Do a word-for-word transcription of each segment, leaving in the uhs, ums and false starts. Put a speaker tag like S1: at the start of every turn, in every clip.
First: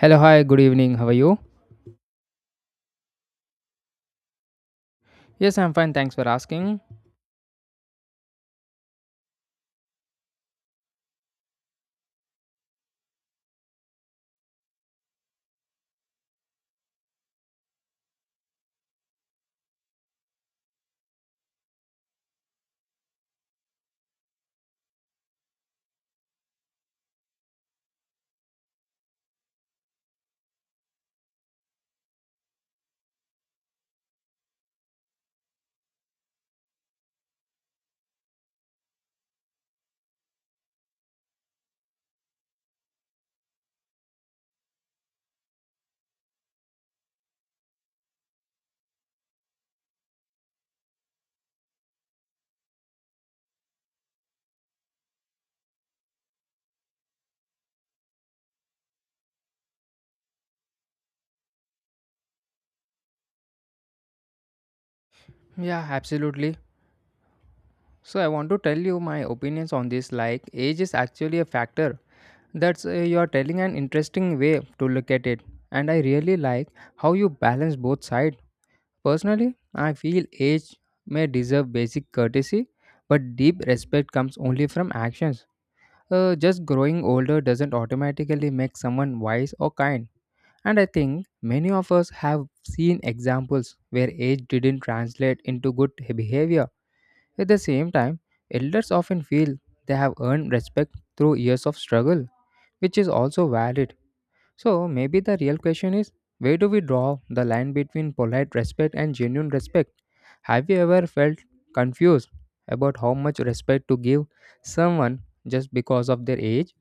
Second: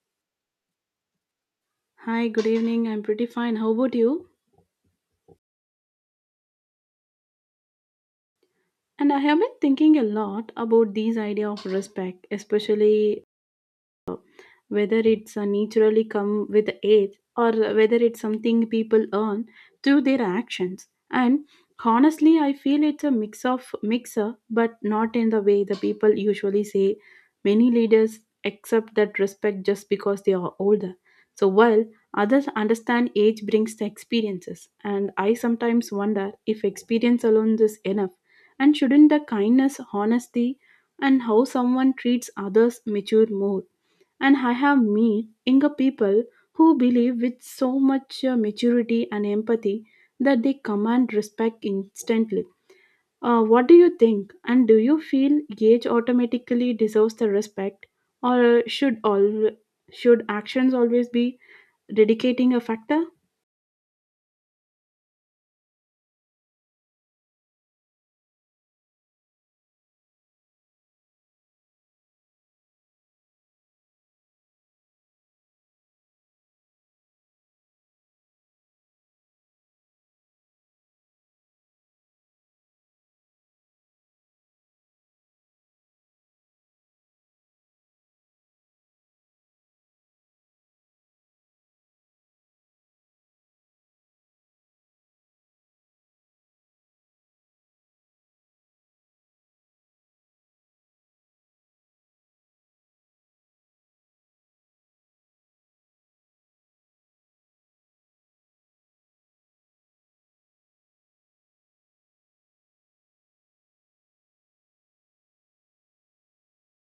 S1: Hello, hi, good evening. How are you?
S2: Hi, good evening. I'm pretty fine. How about you?
S1: Yes, I'm fine. Thanks for asking.
S2: And I have been thinking a lot about these idea of respect, especially whether it's uh, naturally come with age, or whether it's something people earn through their actions. And honestly, I feel it's a mix of mixer, but not in the way the people usually say. Many leaders accept that respect just because they are older, so while others understand age brings the experiences. And I sometimes wonder if experience alone is enough, and shouldn't the kindness, honesty, and how someone treats others mature more? And I have met younger people who believe with so much uh, maturity and empathy that they command respect instantly. Uh, what do you think? And do you feel age automatically deserves the respect, or should all should actions always be dedicating a factor?
S1: Yeah, absolutely. So, I want to tell you my opinions on this. Like, age is actually a factor. That's uh, you are telling an interesting way to look at it. And I really like how you balance both sides. Personally, I feel age may deserve basic courtesy, but deep respect comes only from actions. Uh, just growing older doesn't automatically make someone wise or kind. And I think many of us have seen examples where age didn't translate into good behavior. At the same time, elders often feel they have earned respect through years of struggle, which is also valid. So maybe the real question is, where do we draw the line between polite respect and genuine respect? Have you ever felt confused about how much respect to give someone just because of their age?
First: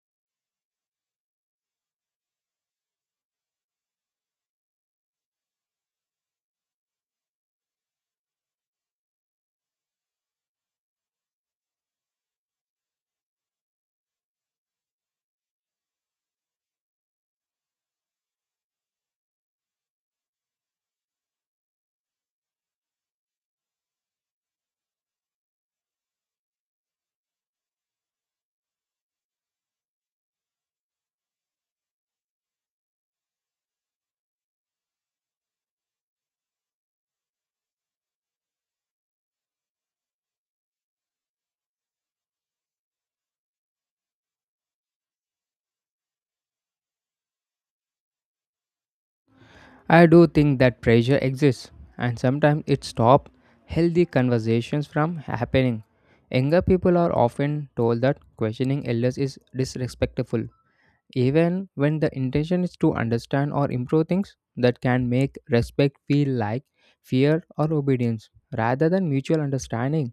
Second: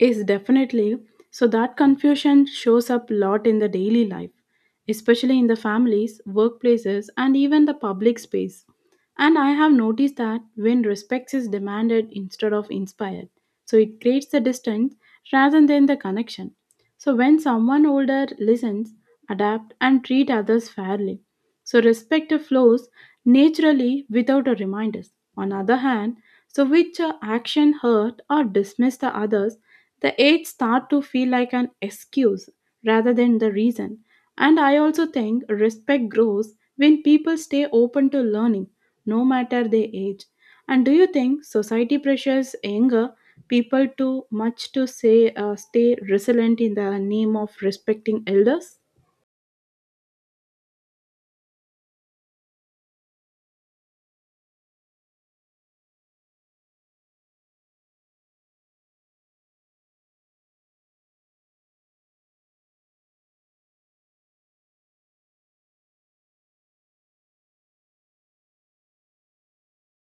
S2: Is definitely so that confusion shows up a lot in the daily life, especially in the families, workplaces, and even the public space. And I have noticed that when respect is demanded instead of inspired, so it creates the distance rather than the connection. So when someone older listens, adapt, and treat others fairly, so respect flows naturally without a reminders. On other hand, so which uh, action hurt or dismiss the others the aid start to feel like an excuse rather than the reason. And I also think respect grows when people stay open to learning no matter their age. And do you think society pressures younger people too much to say uh, stay resilient in the name of respecting elders?
S1: I do think that pressure exists, and sometimes it stops healthy conversations from happening. Younger people are often told that questioning elders is disrespectful, even when the intention is to understand or improve things that can make respect feel like fear or obedience rather than mutual understanding.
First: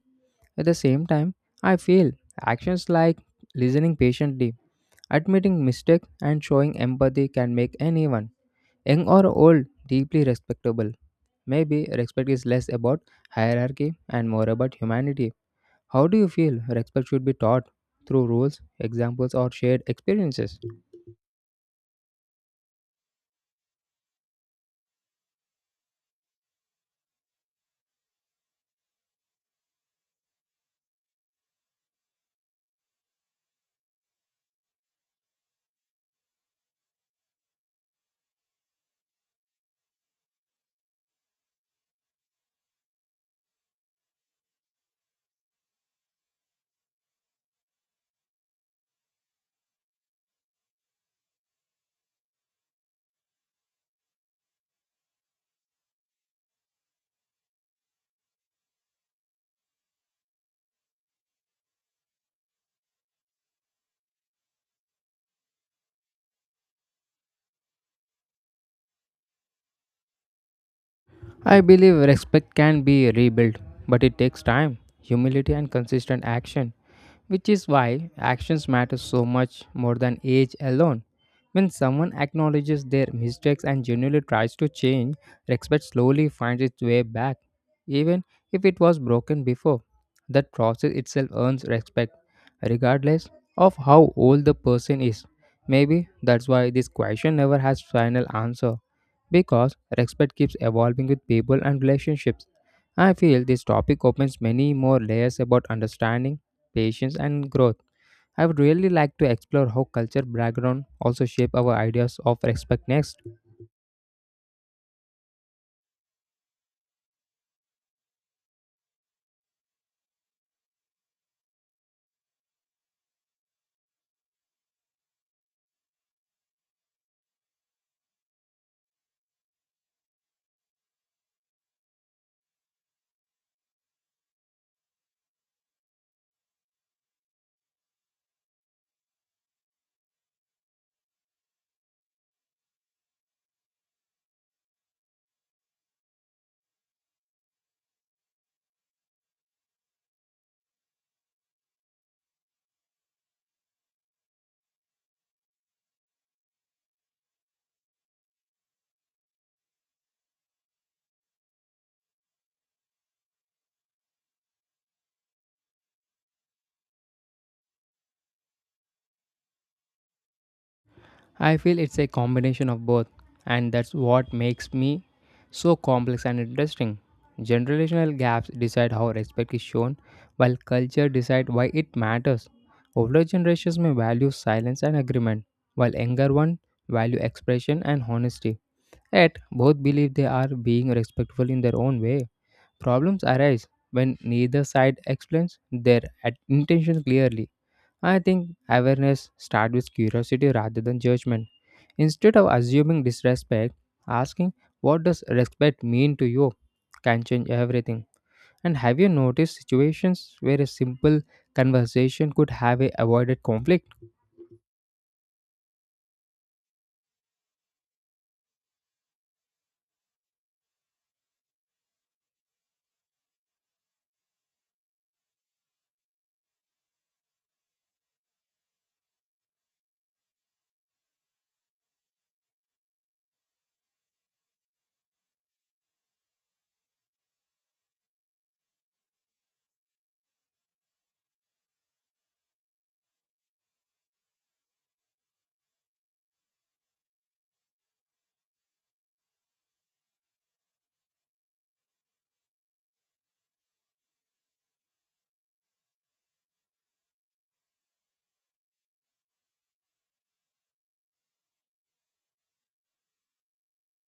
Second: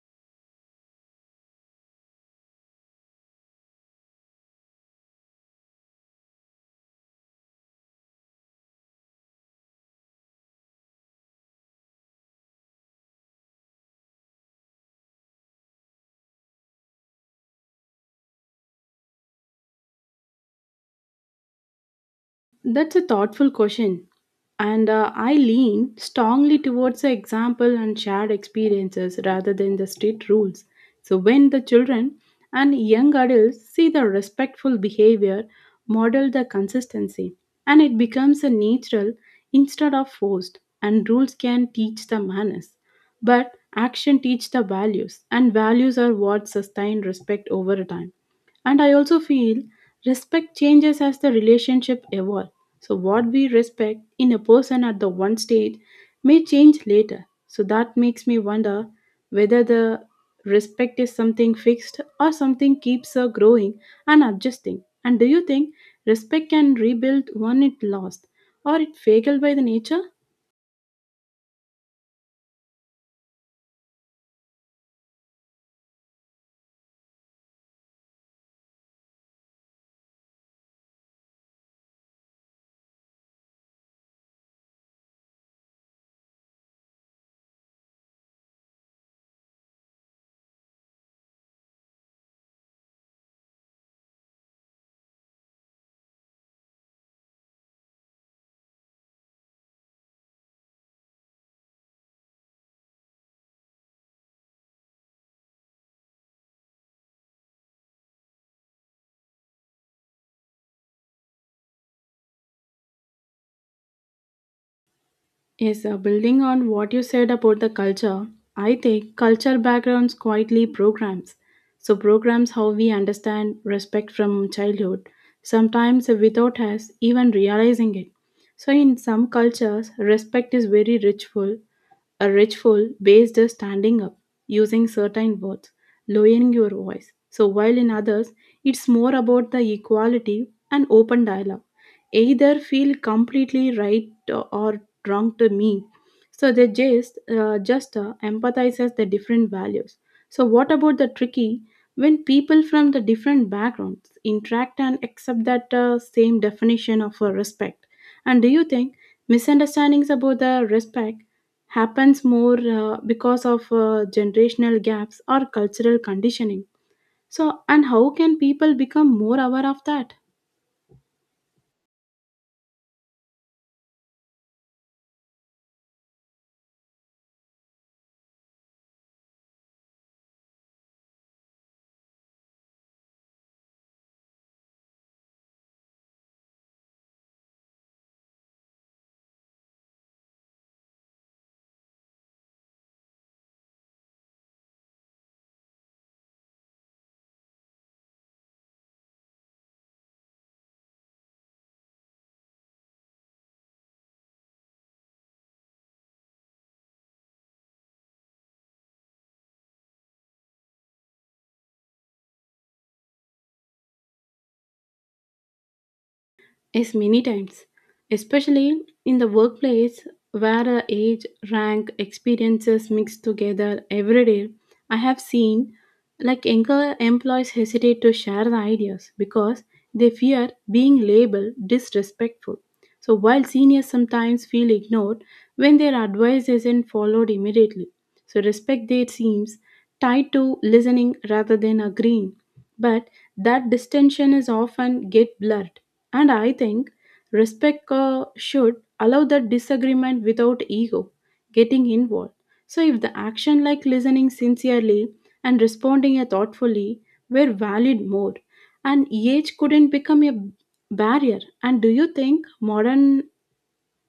S1: At the same time, I feel actions like listening patiently, admitting mistakes, and showing empathy can make anyone young or old, deeply respectable. Maybe respect is less about hierarchy and more about humanity. How do you feel respect should be taught? Through rules, examples, or shared experiences?
S2: That's a thoughtful question. And uh, I lean strongly towards the example and shared experiences rather than the strict rules. So, when the children and young adults see the respectful behavior, model the consistency, and it becomes a natural instead of forced, and rules can teach the manners. But action teach the values, and values are what sustain respect over time. And I also feel respect changes as the relationship evolve. So what we respect in a person at the one stage may change later. So that makes me wonder whether the respect is something fixed or something keeps her growing and adjusting. And do you think respect can rebuild when it lost or it failed by the nature?
S1: I believe respect can be rebuilt, but it takes time, humility, and consistent action, which is why actions matter so much more than age alone. When someone acknowledges their mistakes and genuinely tries to change, respect slowly finds its way back, even if it was broken before. That process itself earns respect, regardless of how old the person is. Maybe that's why this question never has final answer, because respect keeps evolving with people and relationships. I feel this topic opens many more layers about understanding, patience, and growth. I would really like to explore how culture background also shape our ideas of respect next.
S2: Yes, uh, building on what you said about the culture, I think culture backgrounds quietly programs. So, programs how we understand respect from childhood, sometimes without us even realizing it. So, in some cultures, respect is very ritual, a ritual based on standing up, using certain words, lowering your voice. So, while in others, it's more about the equality and open dialogue. Either feel completely right or wrong to me. So they just uh, just uh, empathizes the different values. So what about the tricky when people from the different backgrounds interact and accept that uh, same definition of uh, respect? And do you think misunderstandings about the respect happens more uh, because of uh, generational gaps or cultural conditioning? So and how can people become more aware of that?
S1: I feel it's a combination of both, and that's what makes me so complex and interesting. Generational gaps decide how respect is shown while culture decide why it matters. Older generations may value silence and agreement while younger ones value expression and honesty. Yet both believe they are being respectful in their own way. Problems arise when neither side explains their at- intention clearly. I think awareness starts with curiosity rather than judgment. Instead of assuming disrespect, asking what does respect mean to you can change everything. And have you noticed situations where a simple conversation could have a avoided conflict?
S2: Yes, many times, especially in the workplace where uh, age, rank, experiences mix together every day. I have seen like younger employees hesitate to share the ideas because they fear being labeled disrespectful. So while seniors sometimes feel ignored when their advice isn't followed immediately. So respect there seems tied to listening rather than agreeing. But that distinction is often get blurred. And I think respect uh, should allow that disagreement without ego getting involved. So, if the action like listening sincerely and responding thoughtfully were valued more, and age couldn't become a barrier. And do you think modern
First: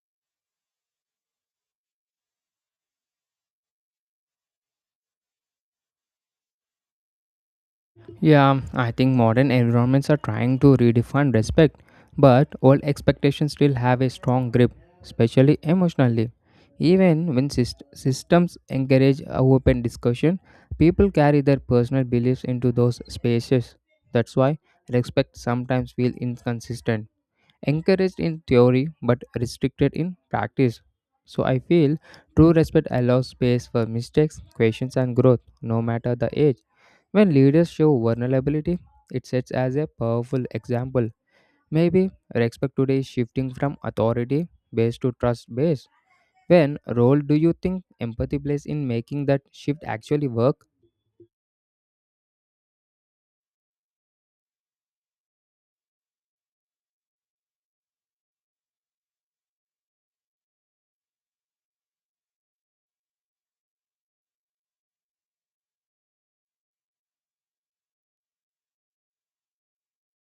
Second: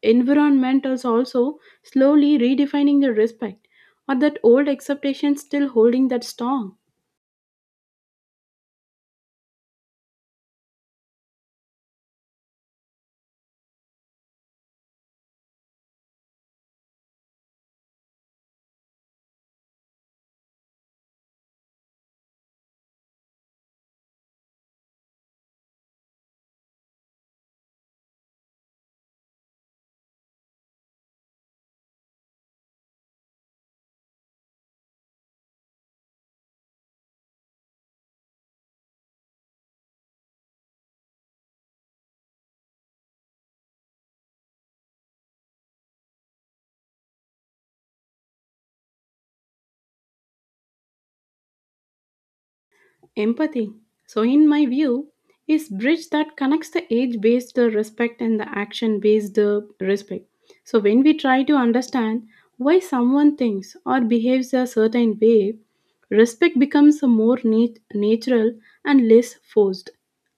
S2: environment is also slowly redefining the respect, or that old acceptation still holding that strong?
S1: Yeah, I think modern environments are trying to redefine respect, but old expectations still have a strong grip, especially emotionally. Even when syst- systems encourage a open discussion, people carry their personal beliefs into those spaces. That's why respect sometimes feels inconsistent, encouraged in theory but restricted in practice. So I feel true respect allows space for mistakes, questions, and growth, no matter the age. When leaders show vulnerability, it sets as a powerful example. Maybe respect today is shifting from authority based to trust based. When role do you think empathy plays in making that shift actually work?
S2: Empathy, so in my view, is bridge that connects the age-based uh, respect and the action-based uh, respect. So when we try to understand why someone thinks or behaves a certain way, respect becomes a more nat- natural and less forced.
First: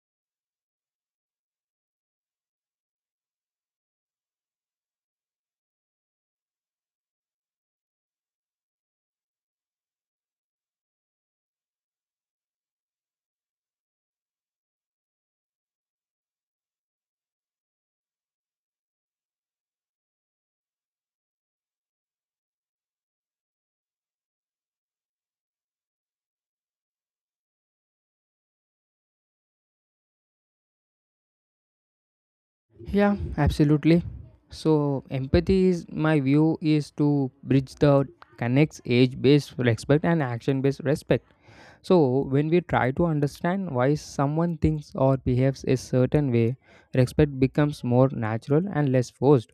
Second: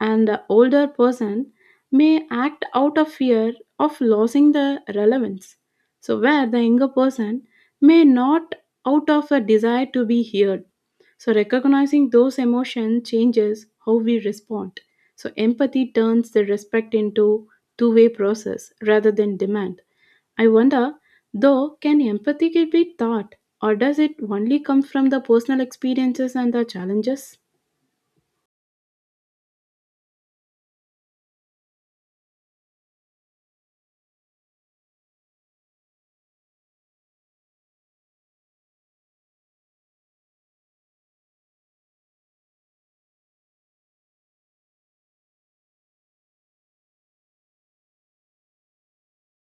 S2: And the older person may act out of fear of losing the relevance. So where the younger person may not out of a desire to be heard, so, recognizing those emotions changes how we respond. So, empathy turns the respect into two way process rather than demand. I wonder, though, can empathy be taught, or does it only come from the personal experiences and the challenges?
S1: Yeah, absolutely. So empathy is my view is to bridge the connects age based respect and action based respect. So when we try to understand why someone thinks or behaves a certain way, respect becomes more natural and less forced.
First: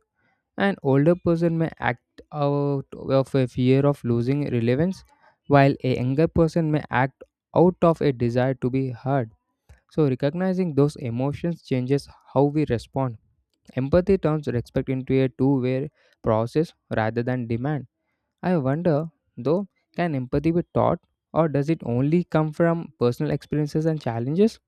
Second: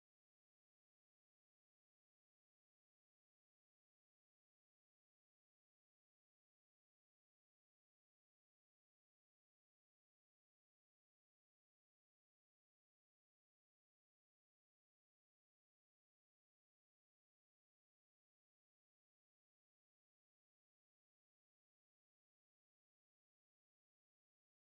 S1: An older person may act out of a fear of losing relevance, while a younger person may act out of a desire to be heard. So, recognizing those emotions changes how we respond. Empathy turns respect into a two way process rather than demand. I wonder, though, can empathy be taught or does it only come from personal experiences and challenges?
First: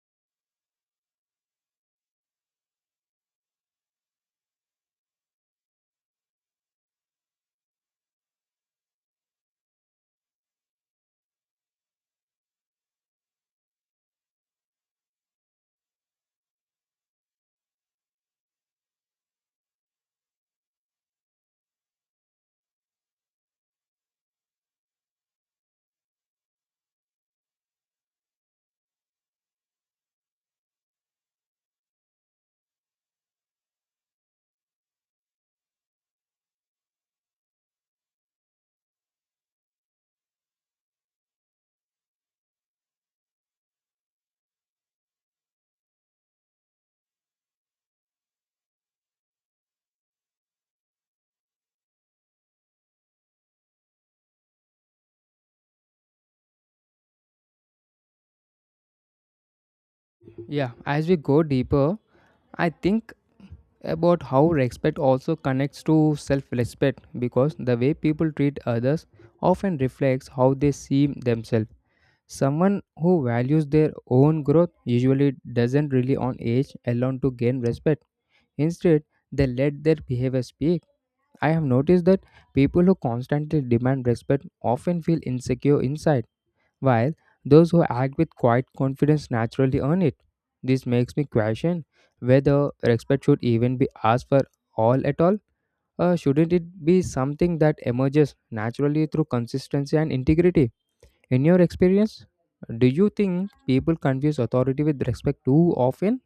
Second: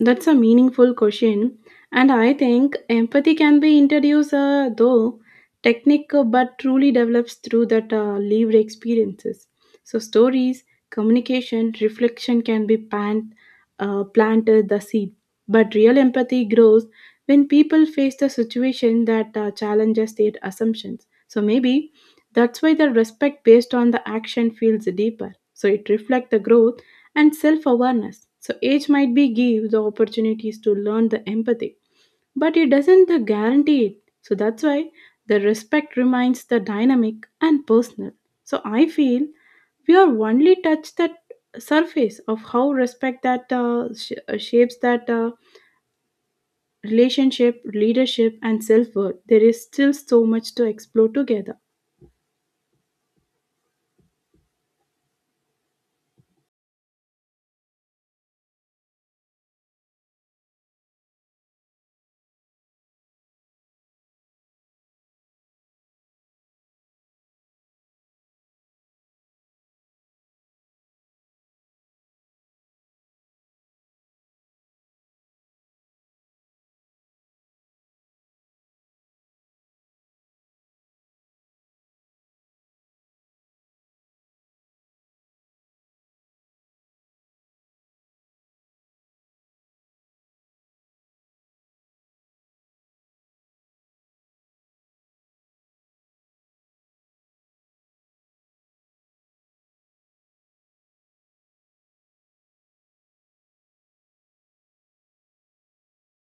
S2: That's a meaningful question, and I think empathy can be introduced, uh, though technical, but truly develops through that uh, lived experiences. So stories, communication, reflection can be plant, uh, planted the seed, but real empathy grows when people face the situation that uh, challenges their assumptions. So maybe that's why the respect based on the action feels deeper. So it reflects the growth and self awareness. So, age might be give the opportunities to learn the empathy, but it doesn't the guarantee it. So, that's why the respect remains the dynamic and personal. So, I feel we are only touched that surface of how respect that uh, sh- uh, shapes that uh, relationship, leadership, and self worth. There is still so much to explore together.
S1: Yeah, as we go deeper, I think about how respect also connects to self respect because the way people treat others often reflects how they see themselves. Someone who values their own growth usually doesn't rely on age alone to gain respect. Instead, they let their behavior speak. I have noticed that people who constantly demand respect often feel insecure inside, while those who act with quiet confidence naturally earn it. This makes me question whether respect should even be asked for all at all, or shouldn't it be something that emerges naturally through consistency and integrity? In your experience, do you think people confuse authority with respect too often?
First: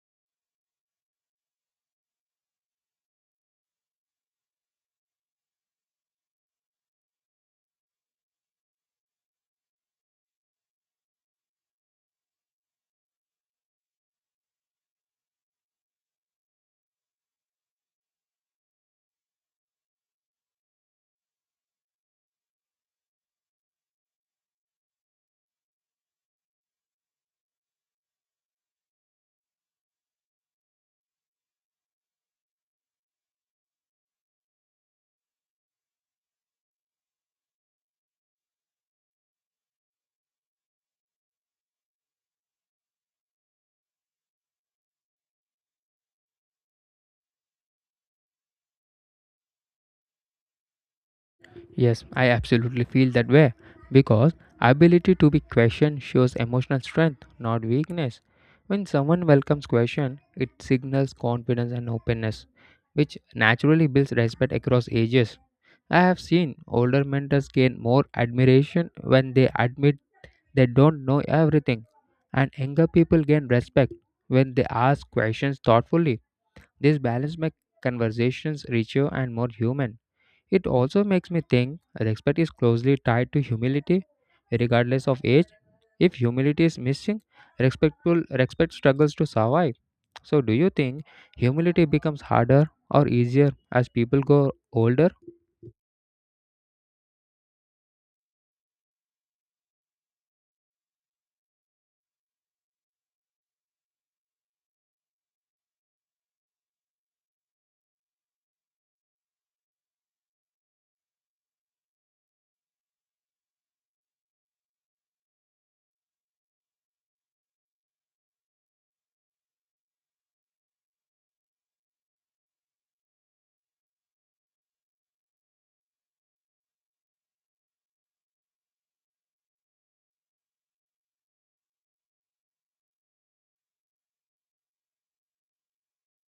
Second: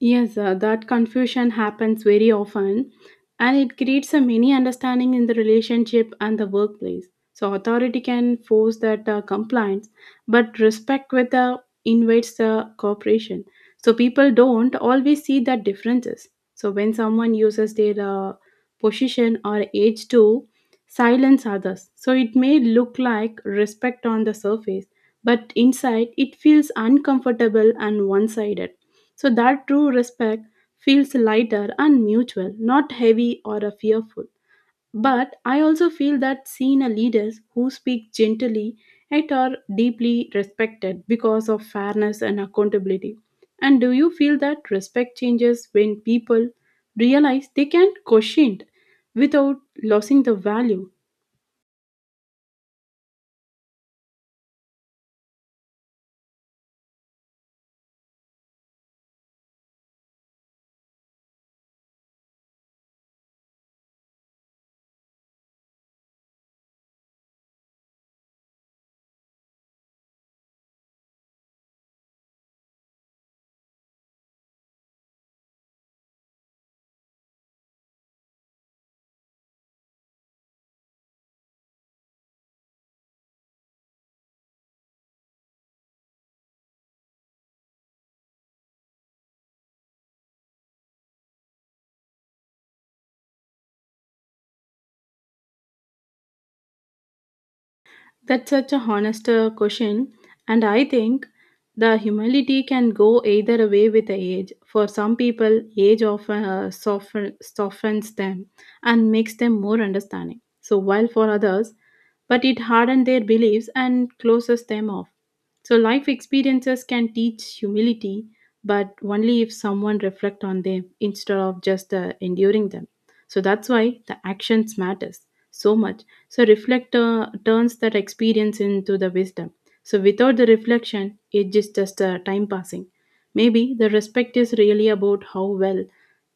S2: Yes, uh, that confusion happens very often, and it creates a mini understanding in the relationship and the workplace. So, authority can force that uh, compliance, but respect with the invites the cooperation. So, people don't always see the differences. So, when someone uses their uh, position or age to silence others, so it may look like respect on the surface, but inside it feels uncomfortable and one sided. So that true respect feels lighter and mutual, not heavy or uh, fearful. But I also feel that seen a leaders who speak gently yet are deeply respected because of fairness and accountability. And do you feel that respect changes when people realize they can question without losing the value?
S1: Yes, I absolutely feel that way because ability to be questioned shows emotional strength, not weakness. When someone welcomes question, it signals confidence and openness, which naturally builds respect across ages. I have seen older mentors gain more admiration when they admit they don't know everything, and younger people gain respect when they ask questions thoughtfully. This balance makes conversations richer and more human. It also makes me think respect is closely tied to humility, regardless of age. If humility is missing, respectful respect struggles to survive. So, do you think humility becomes harder or easier as people go older?
S2: That's such a honest uh, question, and I think the humility can go either way with the age. For some people, age often uh, soften, softens them and makes them more understanding. So while for others, but it hardens their beliefs and closes them off. So life experiences can teach humility, but only if someone reflect on them instead of just uh, enduring them. So that's why the actions matters so much. So reflect uh, turns that experience into the wisdom. So without the reflection it is just uh, time passing. Maybe the respect is really about how well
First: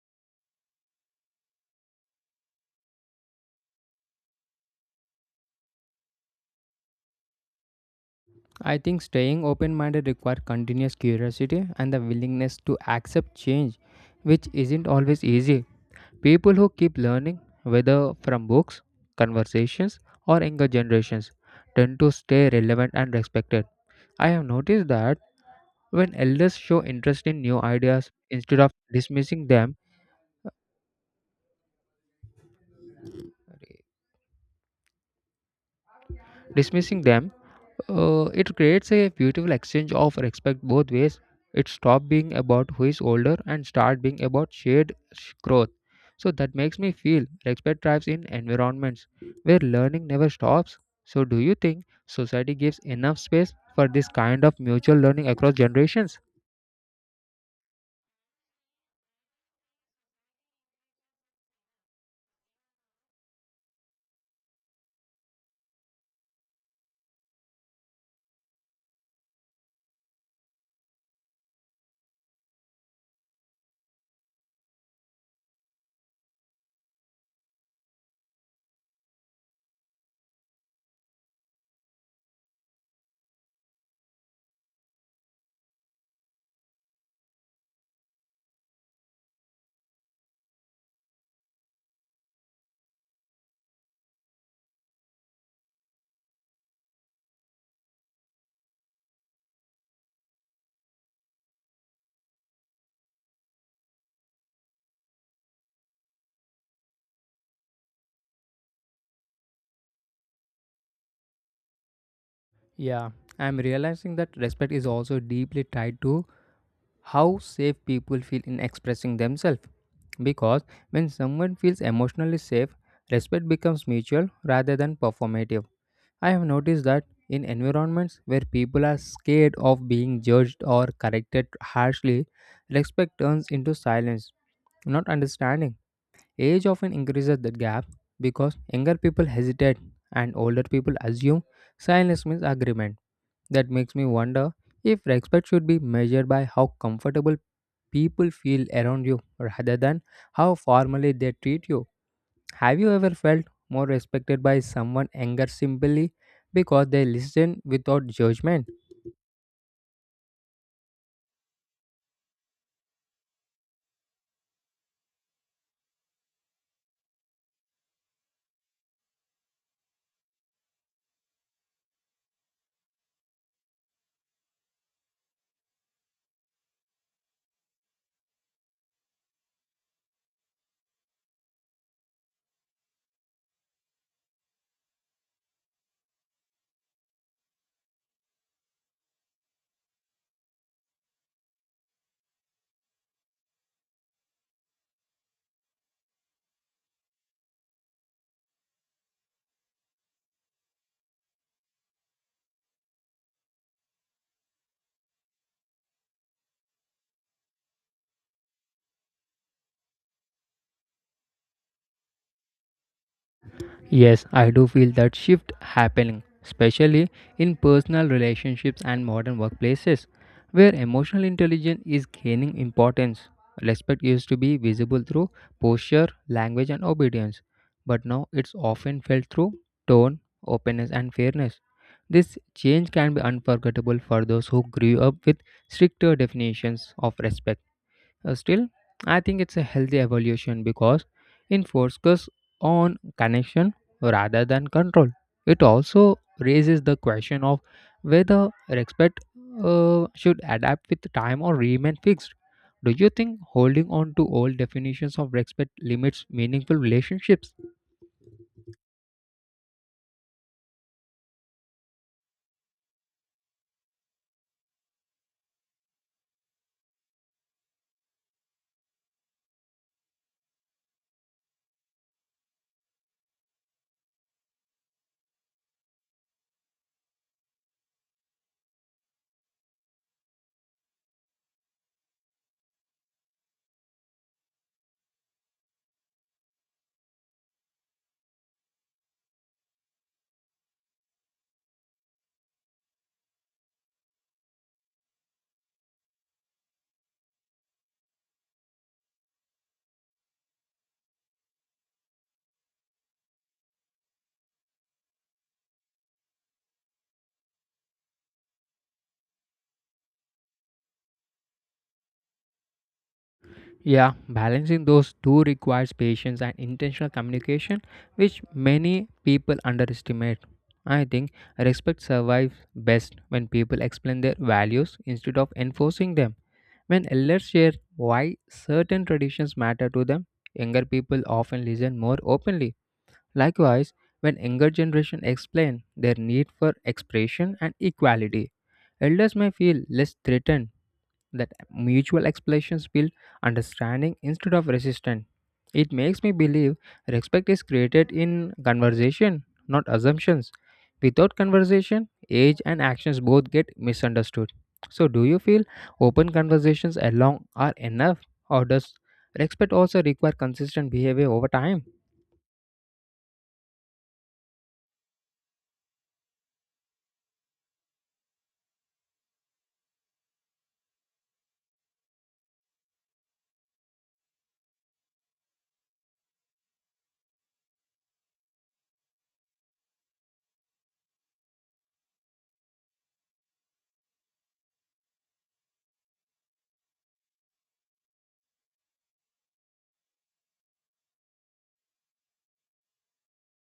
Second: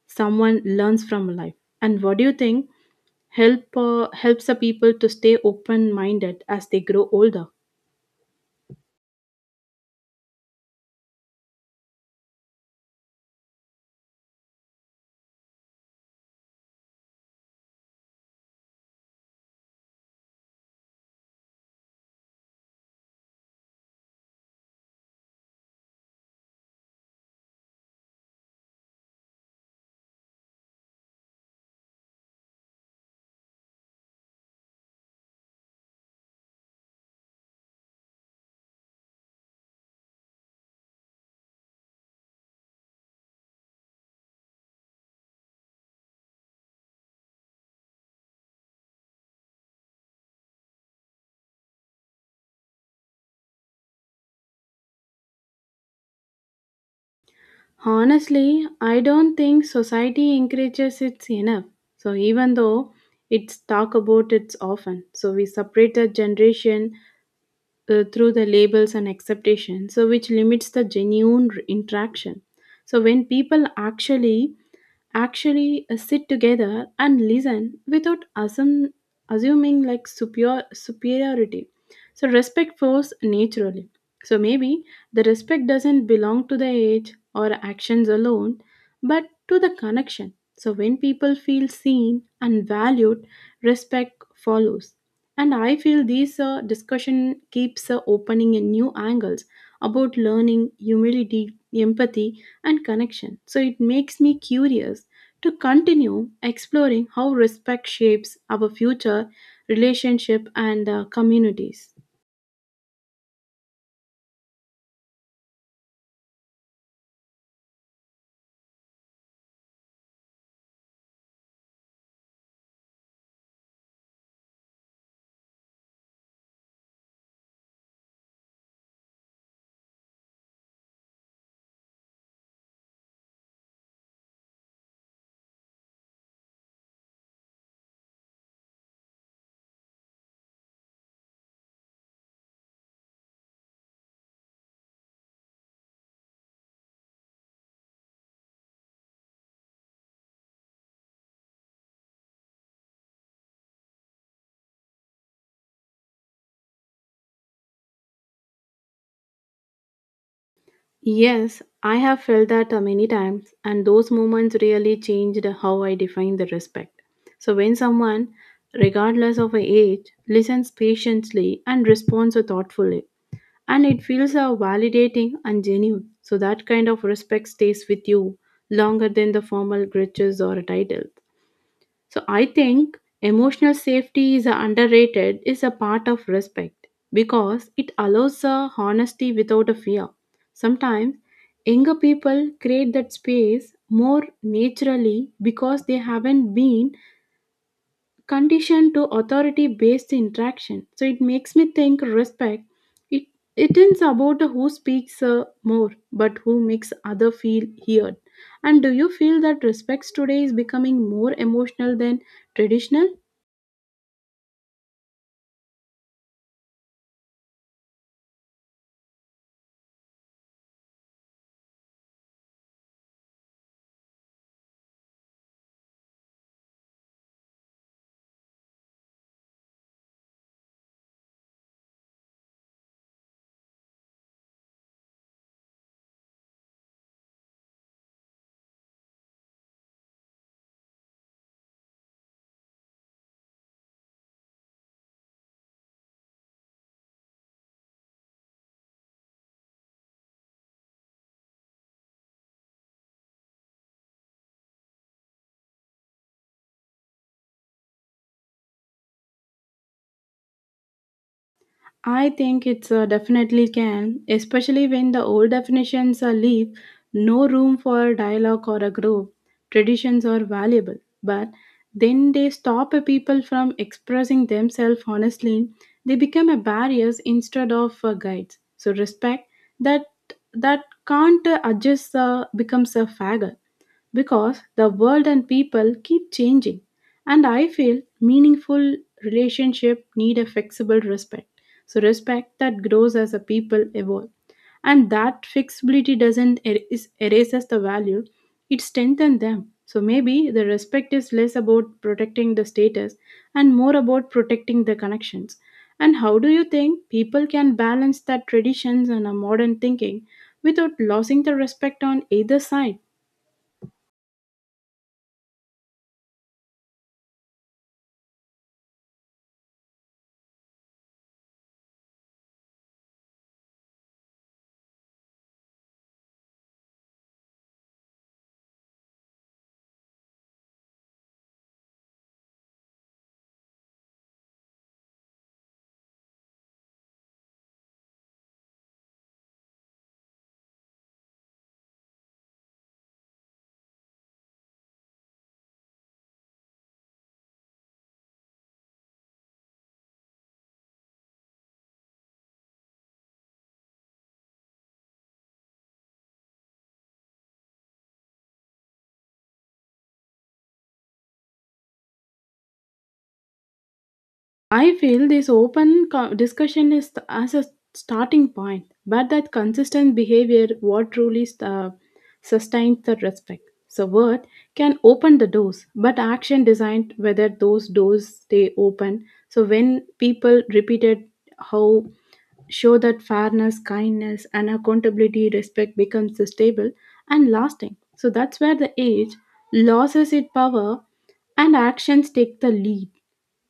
S2: someone learns from life. And what do you think help uh, helps the people to stay open minded as they grow older?
S1: I think staying open minded requires continuous curiosity and the willingness to accept change, which isn't always easy. People who keep learning, whether from books, conversations, or younger generations, tend to stay relevant and respected. I have noticed that when elders show interest in new ideas instead of dismissing them, dismissing them, uh, it creates a beautiful exchange of respect both ways. It stops being about who is older and start being about shared sh- growth. So that makes me feel respect thrives in environments where learning never stops. So do you think society gives enough space for this kind of mutual learning across generations?
S2: Honestly, I don't think society encourages it enough. So even though it's talk about it often, so we separate the generation uh, through the labels and acceptation, so which limits the genuine r- interaction. So when people actually actually uh, sit together and listen without assum- assuming like superior superiority, so respect flows naturally. So maybe the respect doesn't belong to the age or actions alone, but to the connection. So when people feel seen and valued, respect follows. And I feel this uh, discussion keeps uh, opening in new angles about learning, humility, empathy, and connection. So it makes me curious to continue exploring how respect shapes our future relationship and uh, communities.
S1: Yeah, I'm realizing that respect is also deeply tied to how safe people feel in expressing themselves. Because when someone feels emotionally safe, respect becomes mutual rather than performative. I have noticed that in environments where people are scared of being judged or corrected harshly, respect turns into silence, not understanding. Age often increases that gap because younger people hesitate and older people assume silence means agreement. That makes me wonder if respect should be measured by how comfortable people feel around you rather than how formally they treat you. Have you ever felt more respected by someone younger simply because they listen without judgment?
S2: Yes, I have felt that uh, many times, and those moments really changed how I define the respect. So, when someone, regardless of age, listens patiently and responds thoughtfully, and it feels uh, validating and genuine, so that kind of respect stays with you longer than the formal gestures or a title. So I think emotional safety is underrated is a part of respect because it allows a honesty without a fear. Sometimes younger people create that space more naturally because they haven't been conditioned to authority based interaction. So it makes me think respect. It it is about who speaks uh, more, but who makes other feel heard. And do you feel that respects today is becoming more emotional than traditional?
S1: Yes, I do feel that shift happening, especially in personal relationships and modern workplaces, where emotional intelligence is gaining importance. Respect used to be visible through posture, language, and obedience, but now it's often felt through tone, openness, and fairness. This change can be unforgettable for those who grew up with stricter definitions of respect. Uh, still, I think it's a healthy evolution because it focuses on connection rather than control. It also raises the question of whether respect uh, should adapt with time or remain fixed. Do you think holding on to old definitions of respect limits meaningful relationships?
S2: I think it's uh, definitely can, especially when the old definitions are leave no room for dialogue or a group. Traditions are valuable, but then they stop a people from expressing themselves honestly. They become a barriers instead of uh, guides. So respect that that can't uh, adjust uh, becomes a faggot because the world and people keep changing. And I feel meaningful relationship need a flexible respect. So respect that grows as a people evolve. And that flexibility doesn't erase, erases the value, it strengthens them. So maybe the respect is less about protecting the status and more about protecting the connections. And how do you think people can balance that traditions and a modern thinking without losing the respect on either side?
S1: Yeah, balancing those two requires patience and intentional communication, which many people underestimate. I think respect survives best when people explain their values instead of enforcing them. When elders share why certain traditions matter to them, younger people often listen more openly. Likewise, when younger generation explain their need for expression and equality, elders may feel less threatened that mutual explanations build understanding instead of resistance. It makes me believe respect is created in conversation, not assumptions. Without conversation, age and actions both get misunderstood. So, do you feel open conversations alone are enough, or does respect also requires consistent behavior over time?
S2: I feel this open co- discussion is th- as a starting point, but that consistent behavior what truly uh, sustains the respect. So word can open the doors, but action designed whether those doors stay open. So when people repeated how show that fairness, kindness, and accountability, respect becomes stable and lasting. So that's where the age loses its power and actions take the lead,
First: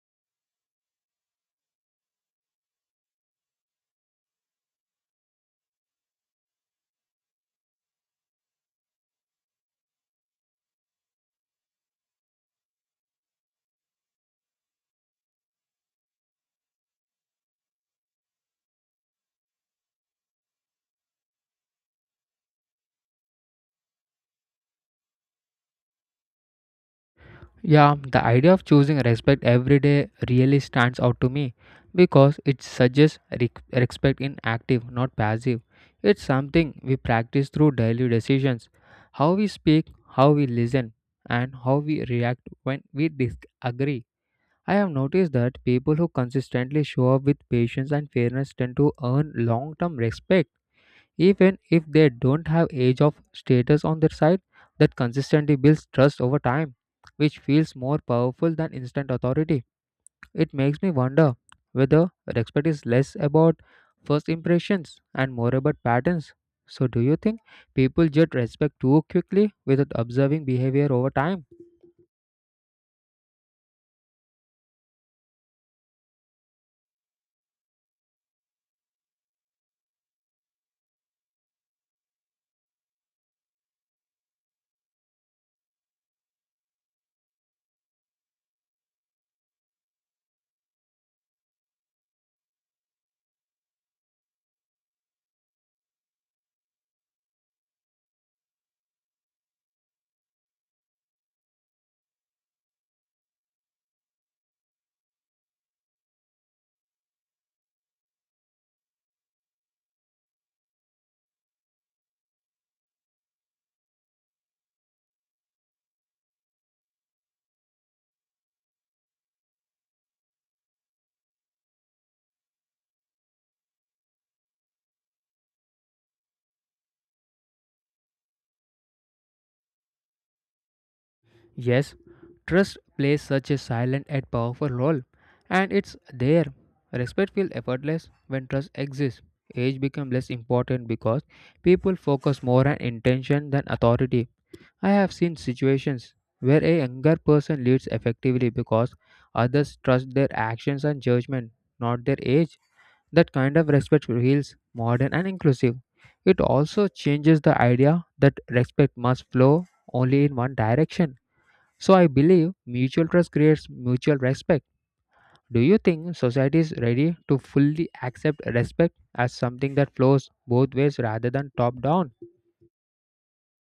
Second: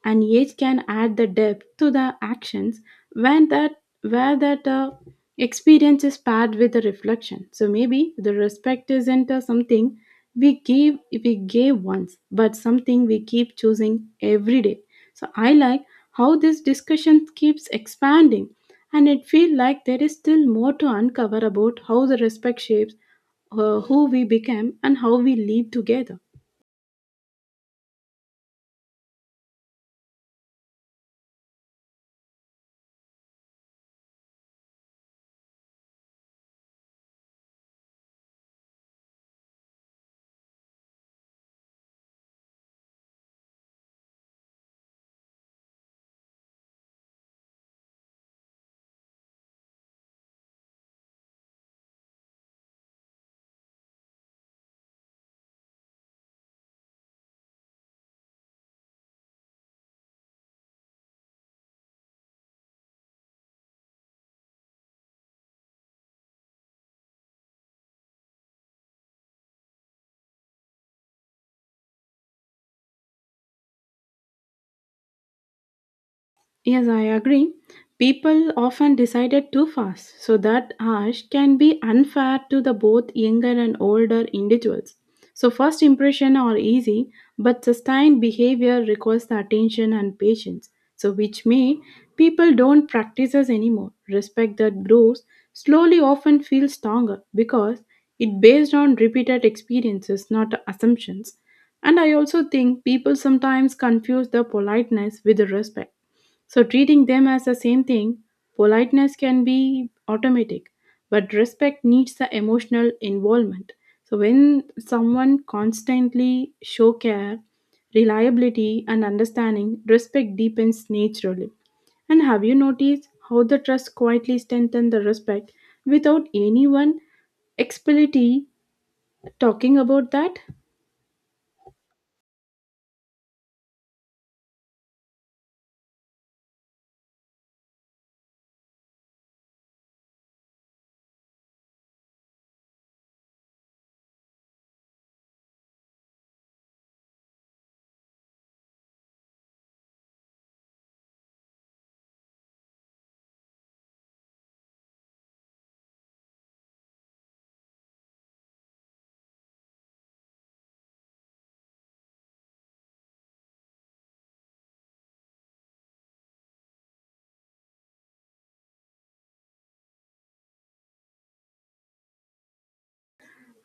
S2: and age can add the depth to the actions when that where that uh, experience is paired with the reflection. So maybe the respect isn't uh, something we give we gave once, but something we keep choosing every day. So I like how this discussion keeps expanding, and it feels like there is still more to uncover about how the respect shapes uh, who we become and how we live together.
S1: Yeah, the idea of choosing respect every day really stands out to me because it suggests re- respect in active, not passive. It's something we practice through daily decisions, how we speak, how we listen, and how we react when we disagree. I have noticed that people who consistently show up with patience and fairness tend to earn long term respect, even if they don't have age of status on their side. That consistently builds trust over time, which feels more powerful than instant authority. It makes me wonder whether respect is less about first impressions and more about patterns. So, do you think people judge respect too quickly without observing behavior over time?
S2: Yes, I agree. People often decided too fast, so that harsh can be unfair to the both younger and older individuals. So first impression are easy, but sustained behavior requires the attention and patience. So which may people don't practice us anymore. Respect that grows slowly often feels stronger because it based on repeated experiences, not assumptions. And I also think people sometimes confuse the politeness with the respect, so treating them as the same thing. Politeness can be automatic, but respect needs the emotional involvement. So when someone constantly show care, reliability, and understanding, respect deepens naturally. And have you noticed how the trust quietly strengthens the respect without anyone explicitly talking about that?
S1: Yes, trust plays such a silent and powerful role, and it's there. Respect feels effortless when trust exists. Age becomes less important because people focus more on intention than authority. I have seen situations where a younger person leads effectively because others trust their actions and judgment, not their age. That kind of respect feels modern and inclusive. It also changes the idea that respect must flow only in one direction. So I believe mutual trust creates mutual respect. Do you think society is ready to fully accept respect as something that flows both ways rather than top down?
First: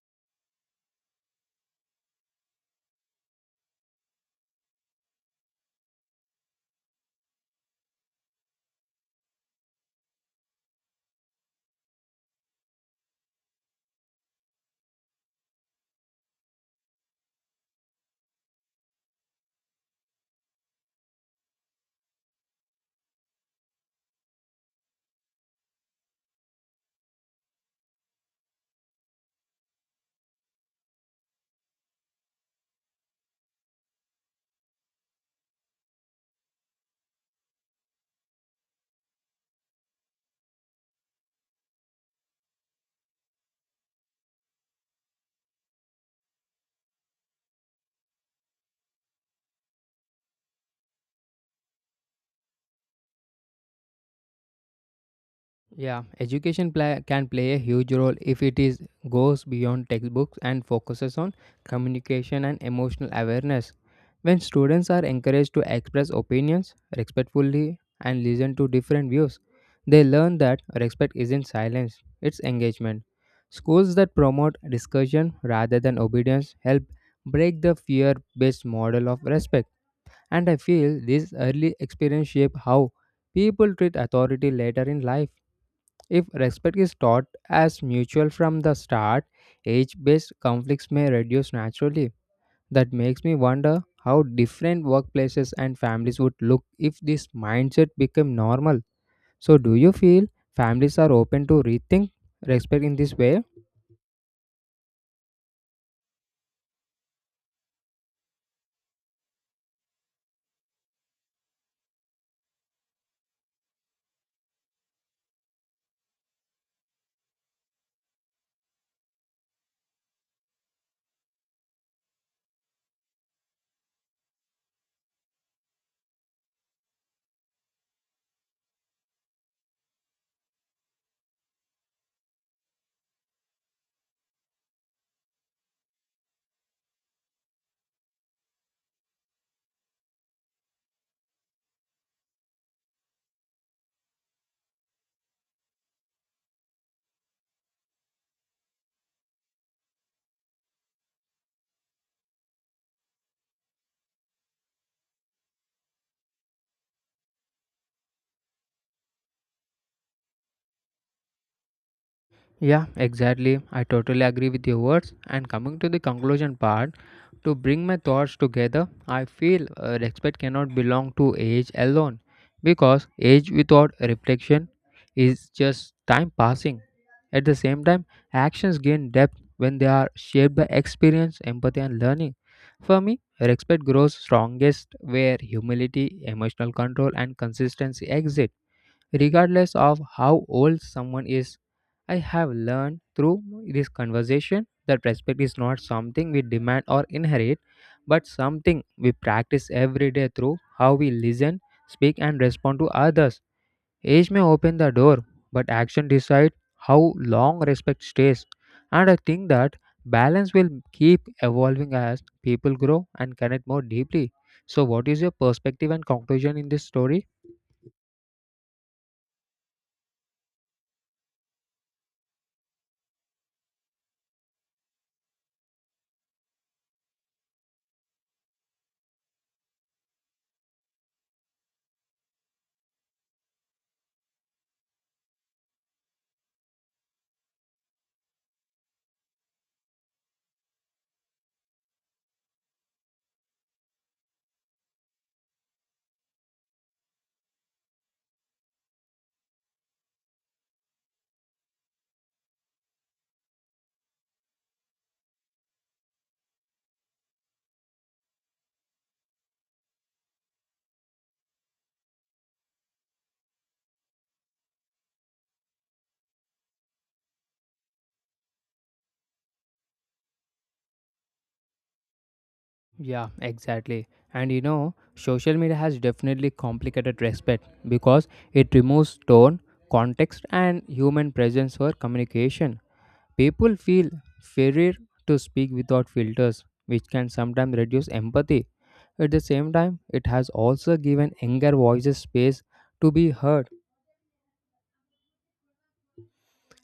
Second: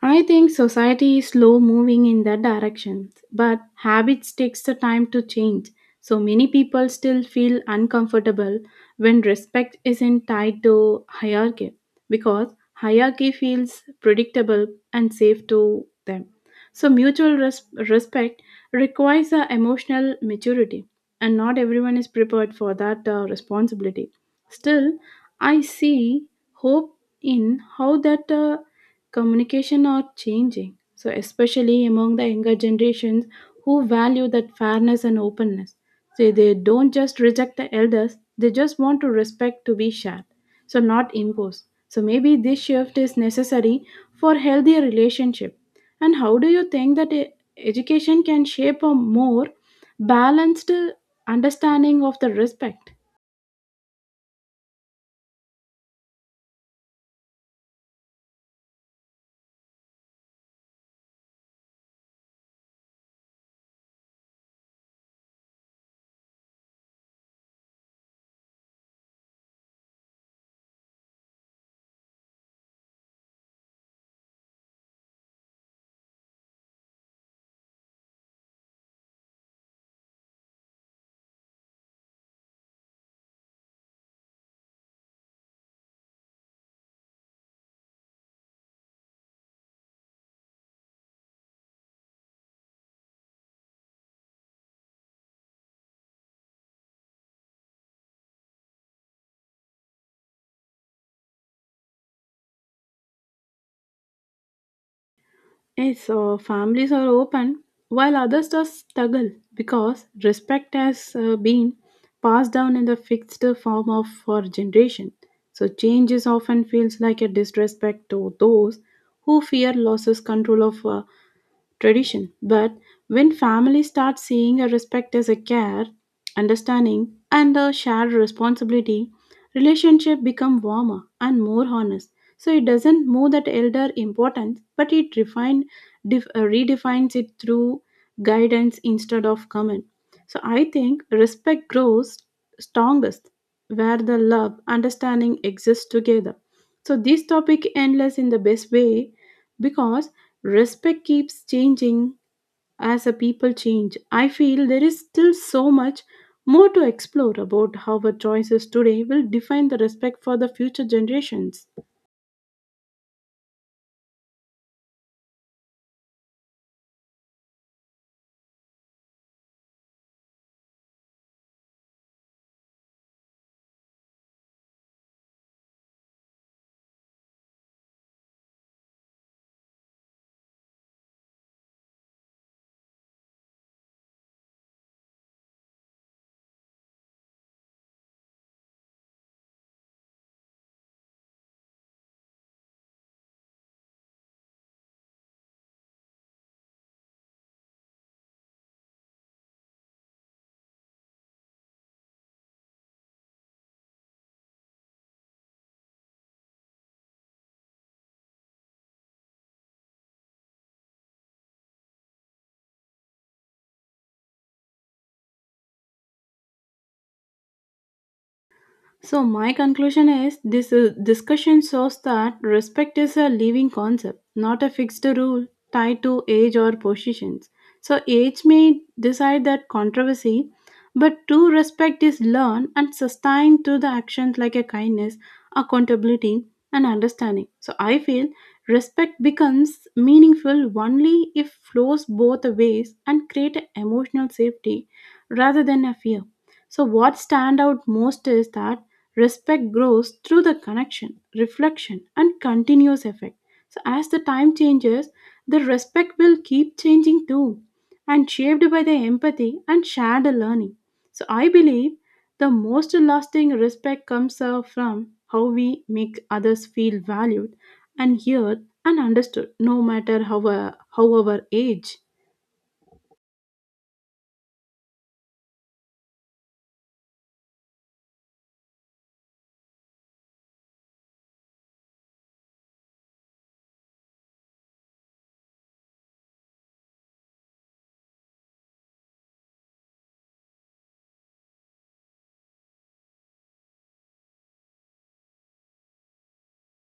S2: I think society is slow moving in that direction, but habits takes the time to change. So many people still feel uncomfortable when respect isn't tied to hierarchy, because hierarchy feels predictable and safe to them. So mutual res- respect requires a emotional maturity, and not everyone is prepared for that uh, responsibility. Still, I see hope in how that uh, communication are changing, so especially among the younger generations who value that fairness and openness. So they don't just reject the elders, they just want to respect to be shared, so not imposed. So maybe this shift is necessary for healthier relationship. And how do you think that e- education can shape a more balanced uh, understanding of the respect?
S1: Yeah, education pla- can play a huge role if it is goes beyond textbooks and focuses on communication and emotional awareness. When students are encouraged to express opinions respectfully and listen to different views, they learn that respect isn't silence, it's engagement. Schools that promote discussion rather than obedience help break the fear-based model of respect. And I feel this early experience shape how people treat authority later in life. If respect is taught as mutual from the start, age based conflicts may reduce naturally. That makes me wonder how different workplaces and families would look if this mindset became normal. So, do you feel families are open to rethink respect in this way?
S2: Yes, so families are open while others just struggle because respect has uh, been passed down in the fixed form of for generation. So changes often feels like a disrespect to those who fear losses control of uh, tradition. But when families start seeing a respect as a care, understanding, and a shared responsibility, relationship become warmer and more honest. So it doesn't move that elder importance, but it refine, def, uh, redefines it through guidance instead of comment. So I think respect grows strongest where the love, understanding exists together. So this topic endless in the best way because respect keeps changing as a people change. I feel there is still so much more to explore about how our choices today will define the respect for the future generations.
S1: Yeah, exactly. I totally agree with your words. And coming to the conclusion part, to bring my thoughts together, I feel uh, respect cannot belong to age alone because age without reflection is just time passing. At the same time, actions gain depth when they are shaped by experience, empathy, and learning. For me, respect grows strongest where humility, emotional control, and consistency exist, regardless of how old someone is. I have learned through this conversation that respect is not something we demand or inherit, but something we practice every day through how we listen, speak, and respond to others. Age may open the door, but action decides how long respect stays. And I think that balance will keep evolving as people grow and connect more deeply. So, what is your perspective and conclusion in this story?
S2: So my conclusion is this uh, discussion shows that respect is a living concept, not a fixed rule tied to age or positions. So age may decide that controversy, but true respect is learned and sustained through the actions like a kindness, accountability, and understanding. So I feel respect becomes meaningful only if flows both ways and create emotional safety rather than a fear. So what stand out most is that respect grows through the connection, reflection, and continuous effect. So, as the time changes, the respect will keep changing too, and shaped by the empathy and shared learning. So, I believe the most lasting respect comes out from how we make others feel valued and heard and understood, no matter how, our- how our age.
S1: Yeah, exactly. And you know, social media has definitely complicated respect because it removes tone, context, and human presence for communication. People feel fairer to speak without filters, which can sometimes reduce empathy. At the same time, it has also given younger voices space to be heard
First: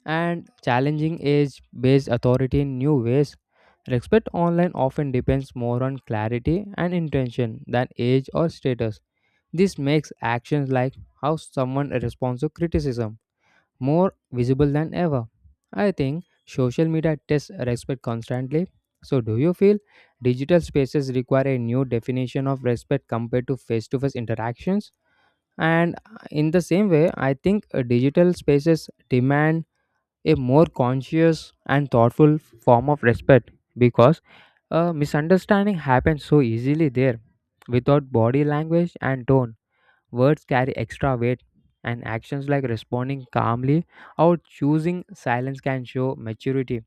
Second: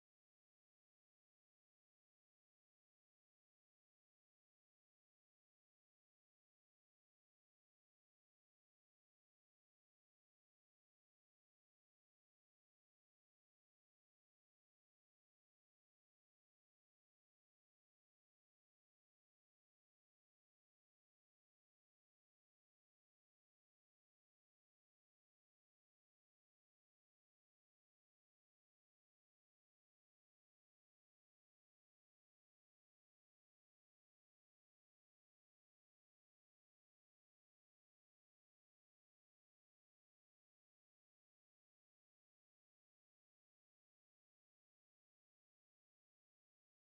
S1: and challenging age based authority in new ways. Respect online often depends more on clarity and intention than age or status. This makes actions like how someone responds to criticism more visible than ever. I think social media tests respect constantly. So, do you feel digital spaces require a new definition of respect compared to face to face interactions? And uh, in the same way, I think uh, digital spaces demand a more conscious and thoughtful form of respect because uh, misunderstanding happens so easily there without body language and tone. Words carry extra weight, and actions like responding calmly or choosing silence can show maturity.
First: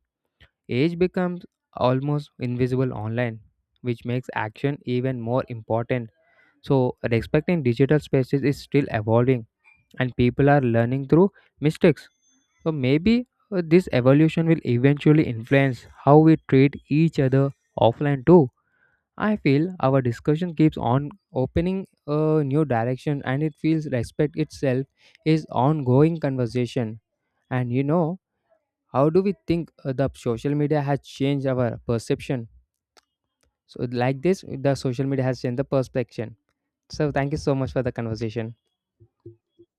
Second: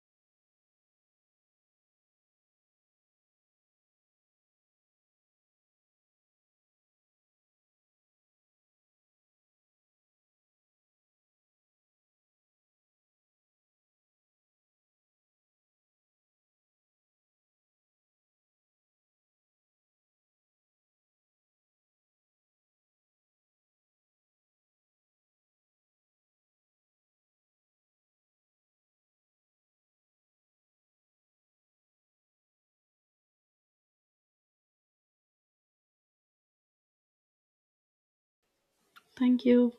S1: Age becomes almost invisible online, which makes action even more important. So, respecting digital spaces is still evolving, and people are learning through mistakes. So, maybe uh, this evolution will eventually influence how we treat each other offline too. I feel our discussion keeps on opening a new direction and it feels respect itself is ongoing conversation. And you know, how do we think uh, the social media has changed our perception? So like this, the social media has changed the perception. So thank you so much for the conversation.
S2: Thank you.